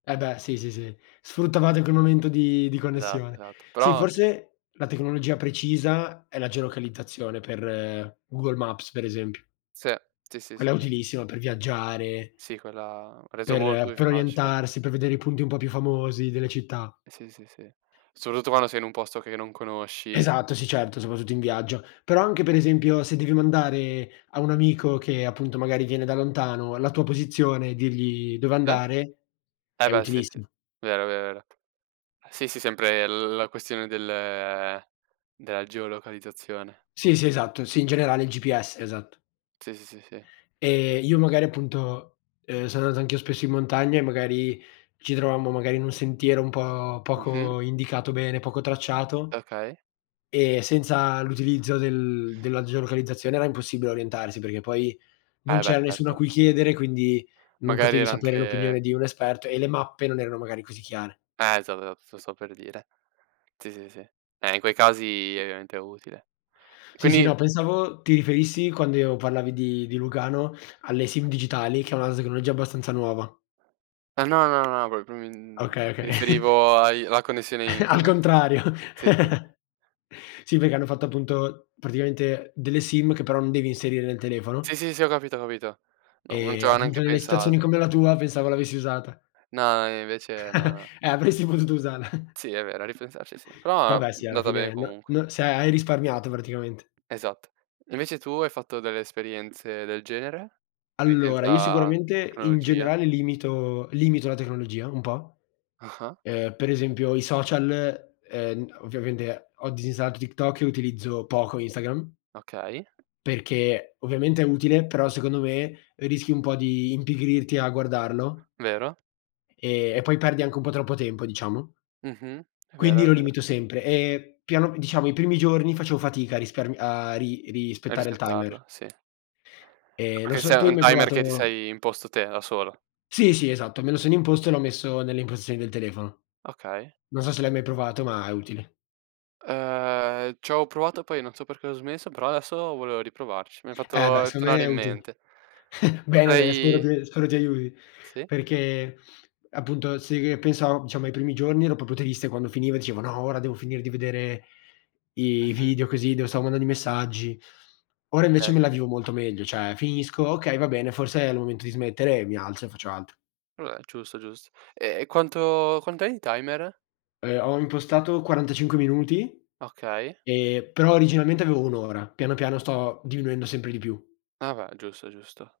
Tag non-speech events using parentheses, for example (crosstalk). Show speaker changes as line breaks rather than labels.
E beh, sì, sì, sì, sfruttavate quel momento di di
Esatto,
connessione.
esatto
Sì
però c'è
forse la tecnologia precisa è la geolocalizzazione per, Google Maps, per esempio.
Se, sì, sì,
Quella è
sì.
utilissima per viaggiare
Sì quella ha reso molto
per
più
per
facile.
orientarsi, per vedere i punti un po' più famosi delle città.
Sì, sì, sì, soprattutto quando sei in un posto che non conosci.
Esatto, sì certo, soprattutto in viaggio. Però, anche per
U
esempio, se devi mandare, a un amico che appunto magari viene da lontano, la tua posizione e dirgli dove
Eh?
andare,
Eh
è
beh, sì, sì,
utilissimo.
vero, vero, vero. Sì, sì sempre l la questione del della geolocalizzazione.
Sì, sì esatto, sì in generale il GPS, esatto.
Sì, sì, sì, sì.
Ehm, io magari appunto, ehm, sono andato anch'io spesso in montagna, e magari ci trovammo magari in un sentiero un po'
Mh-mh.
poco indicato bene, poco tracciato,
Okay.
e senza l'utilizzo del della geolocalizzazione era impossibile orientarsi, perché poi non
Eh, beh
c'era nessuno a
certo.
cui chiedere, quindi non
Magari
potevi
era
sapere
anche
l'opinione di un esperto, e le mappe non erano magari così chiare.
Eh, esa (unintelligible) lo stavo per dire. Sì, sì, sì. Eh, in quei casi ovviamente è utile. E
Sì, sì
quindi
no, pensavo, ti riferissi quando io parlavi di di Lugano, alle Sim digitali che è una tecnologia abbastanza nuova.
Eh no, no, no, no (unintelligible)
Okay, oka (chuckles)
riferivo ai alla connessione
(chuckles) Al
interne
contrario.
sì, sì.
(chuckles) Sì, perché hanno fatto appunto, praticamente, delle Sim che però non devi inserire nel
Sì,
telefono.
sì, sì, ho capito, ho capito. Non non
E
c' avo
appunto,
neanche
nelle situazioni
pensato.
come la tua pensavo l'avessi usata.
No, e invece
(chuckles)
no.
Eh, avresti potuto usarla.
Sì è vero, a ripensarci sì, però
Vabbè sì, alla
andata bene
fine, no
comunque.
no se hai risparmiato praticamente.
Esatto. Invece tu, hai fatto delle esperienze del genere? (unintelligible)
Allora, io
senza
sicuramente, in
tecnologia?
generale, limito limito la tecnologia un po'.
Ah-ah.
Ehm, per esempio i social, ehm, ovviamente ho disinstallato TikTok e utilizzo poco Instagram
Okay.
perché, ovviamente è utile, però secondo me, rischi un po' di impigrirti a guardarlo
Vero.
e e poi perdi anche un po' troppo tempo diciamo.
Mh-mh è vero,
Quindi lo
è vero.
limito sempre, e piano diciamo i primi giorni facevo fatica a rispar a ri
E
rispettare il timer.
rispettarlo, sì.
Ehm, non
Perché
so, tu
sei
hai
un
mai
timer che ti
provato
sei imposto te, da solo.
Sì, sì esatto, me lo sono imposto, e l'ho messo nelle impostazioni del telefono.
Okay.
Non so se l'hai mai provato, ma è utile.
Uhm, c'avo provato poi, non so perché ho smesso, però adesso volevo riprovarci, mi hai
Eh beh,
fatto
secondo me
tornare
è
in
utile.
mente.
(chuckles) Bene, bene, spero
Potrei
ti spero ti aiuti.
Sì.
Perché, appunto se che pensavo, diciamo, ai primi giorni ero proprio triste quando finiva, e dicevo: "No, ora devo finire di vedere i i
Mh-mh.
video così, devo stavo mandando i messaggi." Ora invece
Okay,
me la
okay.
vivo molto meglio, cioè, finisco: "Okay va bene, forse è il momento di smettere;" mi alzo e faccio altro.
Vabbè, giusto, giusto. E e quanto quant'è in timer?
Ehm, ho impostato 45 minuti,
Okay.
e però originalmente avevo 1 ora, piano piano sto diminuendo sempre di più.
Ah beh, giusto, giusto.